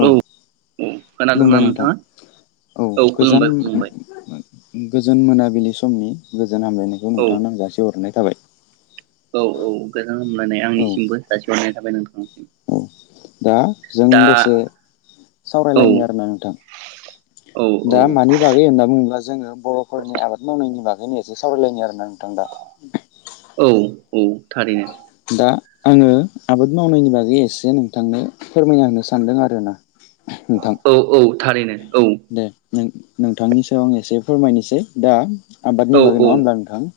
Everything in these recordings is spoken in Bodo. औ खोनादोंना खुलुमबाय नोंथां नोंथाङा औ खुलुमबाय गोजान खुलुमबाय गोजोन मोनाबिलि सम नि गोजान हामलायनायखौ औ नोंथांनो आं जासि हरनाय थाबाय औ औ गोजान हलनाय औ आंनिसिमबो सासे नाय थाबाय नोंथांनिसिम औ दा जों दसे औ सावरायलायनो आरोना नोंथां औ औ दा मानि बागै होनना बुङोब्ला जोङो बर'फोरनि आबाद मावनायनि बागै बेखायनो एसे सावरायलायनि आरोना नोंथां दा औ औ थारैनो दा आङो आबाद मावनायनि बागै एसे नोंथांनो फोरमायना होनो सानदों आर ना औ औ थारैनो औ दे नों नोंथांनि सायाव आं एसे फोरमायनोसै दा औ आबादनि बागै नङा होमब्ला नोंथां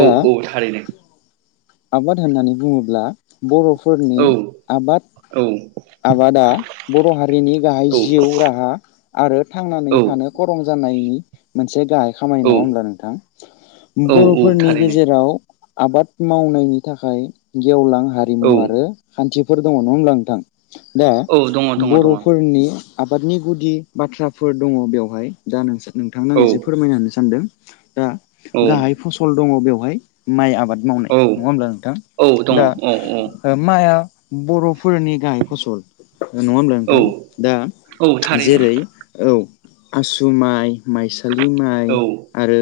औ दा औ थारैनो आबाद होननानै बुङोब्ला बर' फोरनि औ आबाद औ आबादा बर' हारिनि गाहाय औ जिउ राहा आरो थांनानै औ थानो खरं जानाय नायनि मोनसे गाहाय खामानि नङा होनोमब्ला नोंथां औ औ बर'फोरनि थारैनो गेजेराव आबाद मावनायनि थाखाय गेवलां औ हारिमु आरो खान्थि फोर दङ' नङा होनब्ला नोंथां? दा औ दङ दङ दङ बर'फोरनि आबादनि गुदि बाथ्राफोर दङ' बेवहाय दा नोंसोर नोंथांनो औ आं एसे फोरमायना होनो सानदों । दा गाहाय औ फसल दङ' बेयाव माइ आबाद मावनाय नङा होमब्ला औ नोंथां दङ औ दा माया बर'फोरनि गाय फसल नङा होमब्ला औ नोंथां दा औ थारैनो जेरै औ। आसु माइ माइसा सालि माइ औ आरो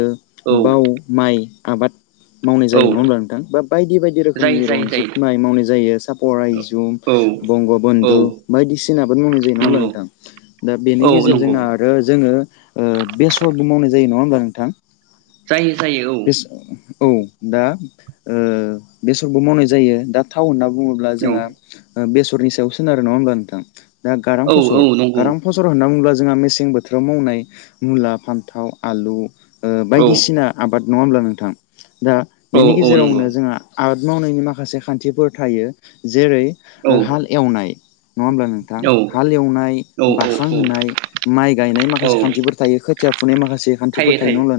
औ बाव माइ आबाद मावनाय जायो नङा औ होमब्ला नोंथां बा बायदि बायदि जायो रोखोमनि जायो रनजित जायो माइ मावनाय जायो सापर आइजुम औ बंग' बन्धु बायदिसिना आबाद मावनाय जायो नंआ होनब्ला नंगौ नोंथां दा बेनि औ नंगौ गेजेरजोंनो आरो जोङो ओ बेसरबो मावनाय जायो नङा होमब्ला नोंथां? औ जायो जायो दा ओ बेसरबो मावनाय जायो दा थाव होनना बुङोब्ला औ जोंहा बेसर सरनि सायाव सोनारो नङा होमबा नोंथां? दा गारां औ फसर औ नंगौ गारां फसर होनना बुंब्ला जों जोंहा मेसें बोथोराव मावनाय मुला, फान्थाव, आलु ओ औ बायदिसिना आबाद नङा होमब्ला नोंथां? दा औ बेनि औ नंगौ गेजेरावनो जोंहा आबाद मावनायनि माखासे खान्थिफोर थायो जेरै औ ओ हाल एवनाय नङा होमब्ला नोंथां हाल एवनाय औ बाखां औ होनाय माइ गायनाय औ माखासे खान्थिफोर थायो खोथिया थिया फुनाय माखासे थि खान्थिफोर थायो नंआ होमब्ला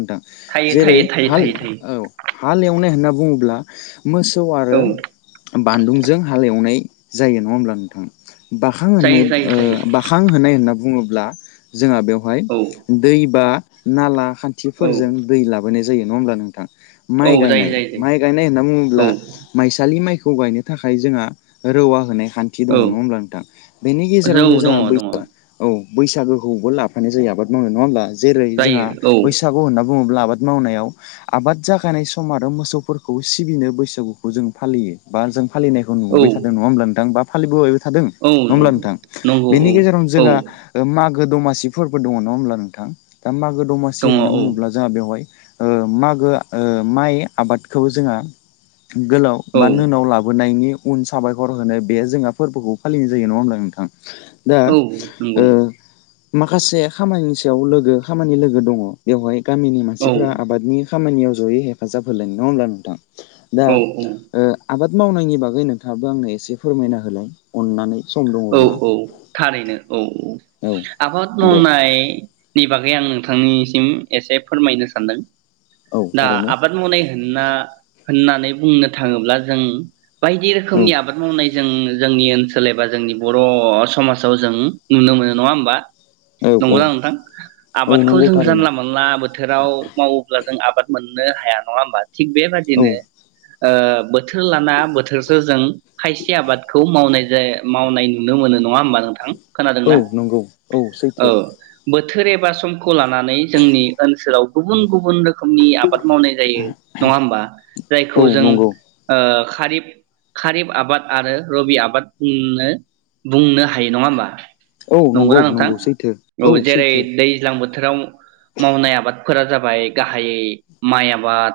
थायो नोंथां जेरै थायो थायो हाल थायो थायो औ हाल एवनाय होनना बुङोब्ला मोसौ आरो औ बानदुंजों हालेवनाय जायो नङा होमब्ला नोंथां बाखां जायो होननाय जायो ओ जायो बाखां होनाय होनना बुङोब्ला जोंहा बेवहाय औ दै बा नाला औ खान्थिफोरजों दै लाबोनाय जायो नङा होमब्ला नोंथां औ माइ जायो गायनाय जायो माइ जायो गायनाय होनना बुङोब्ला माइसालि माइखौ ओ गायनो थाखाय जोंहा रौवा होनाय खान्थि औ दङ नङा होमब्ला नोंथां बेनि जौ गेजेरावनो दङ दङ जोंहा [unintelligible] औ बैसागोखौबो लाफानाय जायो आबाद मावनाय नङा होमब्ला जेरै जोंहा जायो औ बैसागु होनना बुङोब्ला आबाद मावनायाव आबाद जाखायनाय सम आरो मोसौफोरखौ सिबिनो बैसागुखौ जों फालियो बा जों फालिनायखौ औ नुबोबाय ओनथां बा फालिबोबाय थादों औ नङा होमब्ला नंगौ नोंथां नंगौ औ बेनि गेजेरावनो औ जोंहा मागो गो दमासिफोरबो दङ नङा होनब्ला नोंथां दा मागो दमासि दङ औ होनना बुङोब्ला जोंहा बेवहाय ओ मागो ओ माइ आबादखौ जोंहा गोलाव औ बा नोनाव लाबोनायनि [unintelligible] साबायखर होनो बे जोंहा फोरबोखौ फालिनाय जायो नङा होमब्ला नोंथां दा औ ओ नंगौ माखासे खामानि सायाव लोगो खामानि लोगो दङ बेवहाय गामिनि औ मानसिफोरा आबादनि खामानियाव जयै हेफाजाब होलायो नङा होनमब्ला नोंथां दा औ औ ओ आबाद मावनायनि बागैनो थाबो आंनो एसे फोरमायना होलाय अननानै। सम औ दङब्ला औ थारैनो औ औ आबाद दे मावनायनि बागै आं नोंथांनिसिम एसे फोरमायनो सानदों। औ दा थारैनो आबाद मावनाय होनना होननानै बुंनो थाङोब्ला जों बायदि औ रोखोमनि आबाद मावनाय जों जोंनि ओनसोल एब बा जोंनि बर' समाजाव जों नुनो मोनो नङा होमबा? औ औ नंगौना नोंथां औ आबादखौ नंगौ जों थारैनो जानला मोनला बोथोराव मावोब्ला जों आबाद मोननो हाया नङा होमबा? थिग बे औ बादिनो ओ बोथोर लाना बोथोरसो जों खायसे आबादखौ मावनाय जाय मावनाय नुनो मोनो नङा होमबा नोंथां? औ खोनादोंना नंगौ औ सैथो। बोथोर एबा समखौ लानानै जोंनि ओनसोलाव गुबुन गुबुन रोखोमनि आबाद मावनाय जायो नङा होनबा औ जायखौ जों नंगौ ओ खारिब खारिब आबाद आरो रबि आबाद बुंनो हायो नङा होमबा। औ नंगौ नंगौना नोंथां नंगौ सैथो औ जेरै सैथो। दैज्लां बोथोराव मावनाय आबादफोरा जाबाय गाहायै माइ आबाद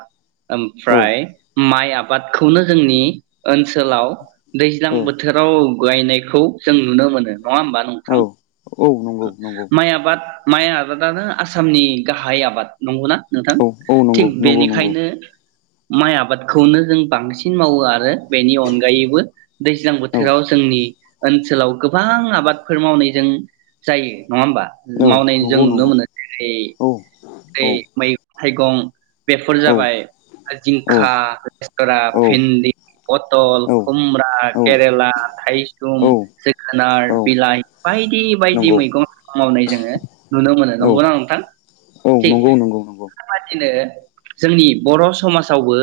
औ ओमफ्राय माइ आबादखौनो जोंनि ओनसोलाव दैज्लां औ बोथो राव गायनायखौ जों नुनो मोनो। नङा होमबा औ नोंथां औ नंगौ नंगौ माइ आबाद माइ आबादानो आसामनि गाहाय आबाद नंगौना। नोंथां औ औ थिग नंगौ नंगौ नंगौ बेनिखायनो माइ आबादखौनो जों बांसिन मावो आरो बेनि अनगायैबो दै औ थोराव जोंनि ओनसोलाव गोबां आबादफोर मावनायजों जायो। नङा होमबा औ मावनाय जों नंगौ नुनो नंगौ मोनो जेरै औ रै औ मै थाइगं बेफोर औ जाबाय औ जिंखा, रेस्तरा, भिन्दि, पथल, औ खुमब्रा औ केरेला थायसुम औ जोगोनार औ बिलाइ बायदि बायदि नंगौ मैगं मावनाय जोङो नुनो मोनो औ नंगौना नोंथां औ थिख नंगौ नंगौ नंगौ बेबादिनो जोंनि बर' समाजावबो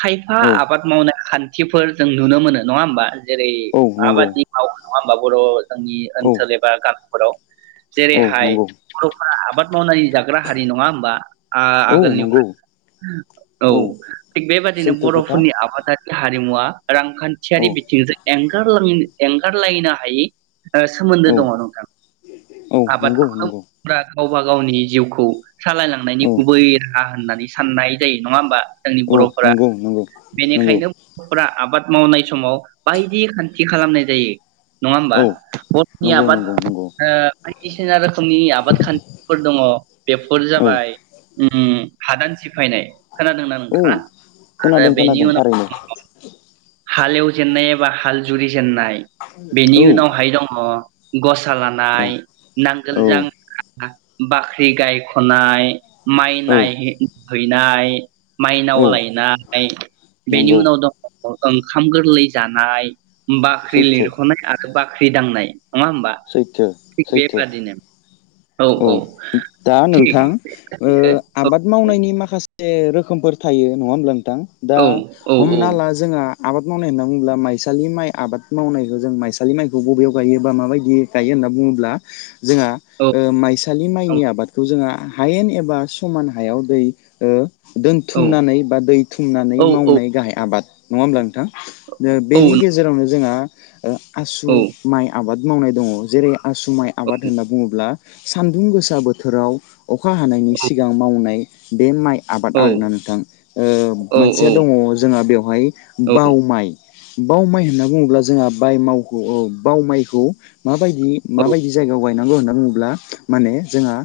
खायफा औ आबाद मावनाय खान्थिफोर जों नुनो मोनो नङा होमबा जेरै औ नंगौ माबादि मावो नङा होमबा बर' जोंनि औ ओनसोल एबा गामिफोराव औ जेरैहाय नंगौ बर'फोरा आबाद मावनानै जाग्रा हारि नङा होमबा औ आ-आगोलनि नंगौ फ्रायनो औ थिग बेबायदिनो सैथो खोथा बर'फोरनि आबादारि हारिमुवा औ रांखान्थियारि बिथिंजों एंगारलांयिनि एंगारलायनो हायि ओ सोमोन्दो औ दङ नोंथां औ नंगौ आबादखौ नंगौ [unintelligible] गावबा गावनि जिउखौ सालायलांनायनि औ गुबै राहा होननानै साननाय जायो नङा होमबा जोंनि औ बर'फोरा नंगौ नंगौ नंगौ बेनिखायनो बर'फोरा आबाद मावनाय समाव बायदि खान्थि खालामनाय जायो नङा होमबा औ बर'नि नंगौ आबाद‌ नंगौ नंगौ ओ बायदिसिना रोखोमनि आबाद खान्थिफोर दङ बेफोर औ जाबाय उम हादान सिफायनाय खोनादोंना औ नोंथाङा खोनादों खोनादों थारैनो हालेवजेननायबा हाल जुरि जेननाय बेनि औ उनावहाय दङ गस सा औ लानाय नांगोल औ जांख्रा बाख्रि गाय ख'नाय माइ नाय हैनाय औ माइनाव लायनाय बेनि नंगौ उनाव दङ ओंखाम गोरलै जानाय बाख्रि सैथो लिरख'नाय आरो बाख्रि दांनाय नङा होमबा सैथो थिग सैथो बेबादिनो औ औ थां ओ आबाद मावनायनि माखासे से रोखोमफोर थायो नङा होमब्ला नों थां दा औ औ औ हमना ला जोंहा आबाद मावनाय होनना बुङोब्ला माइसालि माइ आबाद मावनायखौ जों माइसालि माइखौ बबेयाव गायो बा माबायदि गायो होनना बुङोब्ला जोंहा औ ओ माइसालि माइनि आबादखौ जोंहा हायेन एबा समान हायाव दै ओ औ दोनथुमनानै बा दै थुमनानै औ औ मावनाय गाहाय आबाद नङा होमब्ला नोंथां बेनि गेजेरावनो जोंहा [inaudible] ओ आसु माइ आबाद मावनाय दङ जेरै आसु माइ आबाद होनना बुङोब्ला सान्दुं गोसा बोथोराव अखा हानायनि औ सिगां मावनाय बे माइ आबाद औ आरोना नोंथां ओ औ मोनसेया दङ जोंहा बेवहाय बाव माइ बाव माइ होनना बुङोब्ला जोंहा बाय मावखौ औ बाव माइखौ माबायदि माबायदि जायगायाव गायनांगौ होनना बुङोब्ला माने जोंहा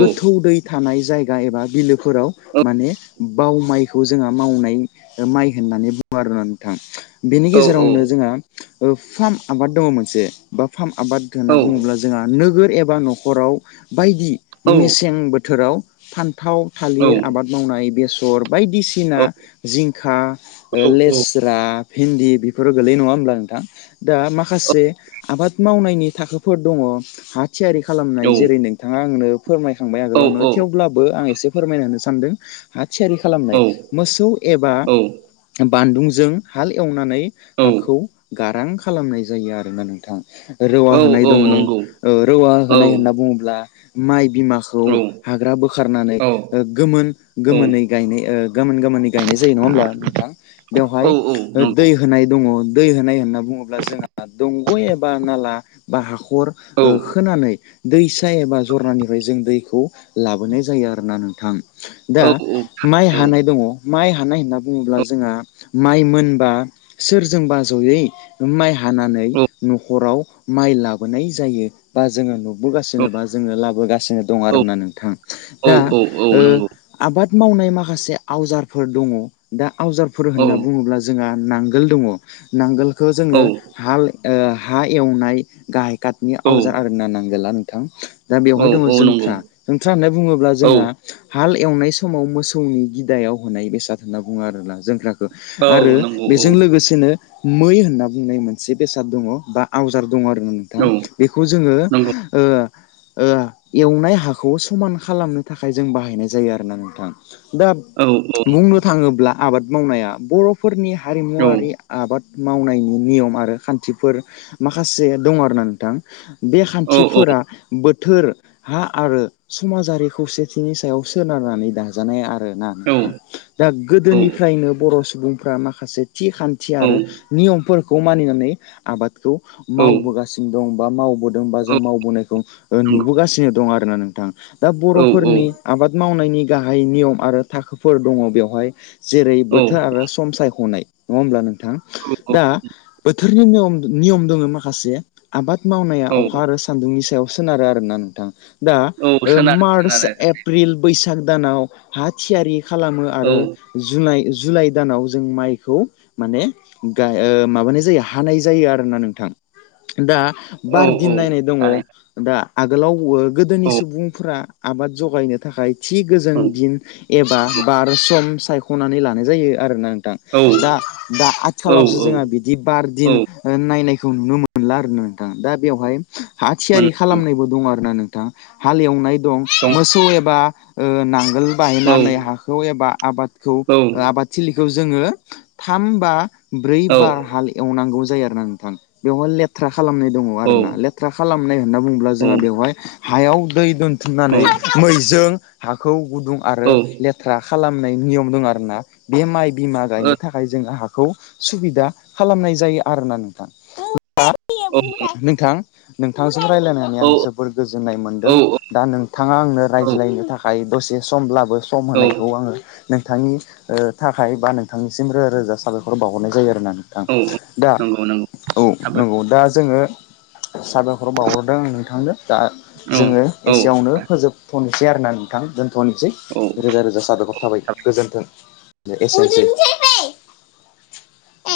गोथौ दै था थानाय जायगा एबा बिलो फोराव माने बाव माइखौ जोंहा मावनाय माइ होननानै बुङो आरोना नोंथां बेनि गेजेरावनो जोंहा औ फार्म आबाद दङ मोनसे बा फार्म आबाद होनना बुङोब्ला जोंहा नोगोद एबा न' हराव बायदि मेसें बोथोराव फान थाव थालिर आबाद मावनाय बेस [unintelligible] बायदिसिना जिंखा ओ लेस्रा भिन्दि बेफोरो गोलैयो नङा होमब्ला नोंथां दा माखासे आबाद मावनायनि थाखोफोर दङ हा थियारि खा खालामनाय जेरै नोंथाङा आंनो फोरमायखांबाय आगोलावनो थेवब्लाबो आं एसे फोरमायना होनो सानदों हा थियारि खालामनाय मोसौ एबा ह बानदुंजों हाल एवनानै औ हाखौ गारां खालामनाय जायो आरोना नोंथां रौवा होनाय औ दङ ओ नंगौ रौवा औ होनाय होनना बुङोब्ला माइ बिमाखौ औ हाग्रा बोखारनानै औ ओ गोमोन गोमोनै गायनाय ओ गोमोन गोमोनै गायनाय जायो नङा होमब्ला नोंथां औ बेवहाय औ नंगौ दै होनाय दङ दै होनाय होनना बुङोब्ला जोंहा दंग' एबा नाला बा हाखर खर औ ओ खोनानै दैसा एबा जरनानिफ्राय जों दैखौ लाबोनाय जायो आरोना नोंथां औ दा औ माइ थारैनो हानाय दङ माइ हानाय होनना बुङोब्ला औ जोंहा माइ मोनबा सोरजोंबा ज'यै माइ हानानै औ न'खराव माइ लाबोनाय जायो बा जोङो नु औ बोगासिनोबा जोङो लाबोगासिनो दं आरोना नोंथां औ दा औ ओ नंगौ आबाद मावनाय माखासे आवजारफोर दङ दा आवजारफोर औ होनना बुङोब्ला जोंहा नांगोल दङ नांगोल खो औ जोङो हाल ओ हा एवनाय गाहाय काटनि औ आवजार आरोना नां गोला नोंथां दा बेवहाय दङ औ नंगौ जोंथ्रा जोंथ्रा होननानै बुङोब्ला औ नंगौ औ जोंहा हाल एवनाय समाव मोसौनि गिदायाव होनाय बेसाद होनना बुङो आरोना जोंग्रा आरो औ नंगौ औ बेजों औ औ लोगोसेनो मै होनना बुंनाय मोनसे बेसाद दङ बा आवजार दं आरोना नोंथां बेखौ जोङो ओ ओ एवनाय हाखौ समान खालामनो थाखाय जों बाहायनाय जायो आरोना नोंथां दा बुंनो थाङोब्ला आबाद मावनाया बर'फोरनि हारिमुवारि आबाद मावनायनि नियम आरो खान्थिफोर माखासे दं आरो ना नोंथां बे थिफोरा थोर हा आरो समाजारि खौसेथिनि सायाव सोनारनानै दाजानाय आरो ना औ नोंथां दा औ औ गोदोनिफ्रायनो बर' सु सुबुंफ्रा माखासे थि खान्थि औ आरो नियमफोर खौ मानिनानै आबाद खौ औ मावबोगासिनो दं बा मावबोदों जों औ मावबोनायखौ नंगौ नुबोगासिनो दं आरोना नों दां दा औ बर'फोरनि आबाद मावनायनि गाहाय नियम आरो थाखोफोर दङ बेवहाय जेरै औ बोथोर आरो सम सायखनाय नङा होमब्ला नों थां? औ दा बोथोरनि नियम दङ माखासे आबाद मावनाया औ अखा सान्दुंनि सायाव सोनारो आरो ना नोंथां। दा औ ओ सोनारो सोनारो मार्च एप्रिल बैसा बैसाग दानाव हा थियारि खालामो औ आरो जुलाइ जुलाइ दानाव जों माइखौ माने माबानाय जायो हानाय जायो आरोना नोंथां दा औ भार दिन औ नायनाय दङ' थारैनो दा आगोलावबो गोदोनि औ सुबुंफ्रा आबाद जगायनो थाखाय थि गोजोन औ दिन एबा बार सम सायख'नानै लानाय जायो आरोना औ दा-दा-दा औ आथिखालावसो औ जोंङो बिदि बारदिन औ ओ नायनाय खौ नुनो मोनला आरो नोंथां दा बेवहाय हा मोन थियारि खालामनायबो दं आरोना नों थां हाल एवनाय दं मोसौ एबा ओ नां ओ औ बाहायनानै हाखौ एबा आबादखौ औ ओ आबाद थिलिखौ जोङो थाम बा ब्रै बार हाल एवनांगौ जायो आरो ना नोंथां बेवहाय लेथ्रा खालामनाय दङ'। [unintelligible] लेथ्रा खालामनाय होनना बुङोब्ला जोंहा बेवहाय हायाव दै दोन थुमनानै मैजों हाखौ गुदुं आरो लेथ्रा खा खालामनाय नियम दं आरोना बेयो माइ बिमा गायनो थाखाय जों हा खौ सुबिदा खालामनाय जायो आरोना नोंथां [unintelligible] नोंथां खौ रायलायनानै आं जोबोर गोजोन्नाय मोनदों दा नोंथाङा आंनो रायज्लायनो थाखाय दसे समब्लाबो सम औ होनायखौ आङो नोंथांनि ओ थाखाय बा नोंथांनिसिम रोजा रोजा साबायखर बावहरनाय जायो आरोना नोंथां औ दा नंगौ नंगौ औ नंगौ दा जोङो साबायखर बावहरदों आं नोंथांनो दा साबायखर जोङो औ एसेयावनो फोजोबथ'नि थियार ना नोंथां जों थनोसै औ रोजा रोजा साबायखर थाबाय गोजोन्थों। [unintelligible]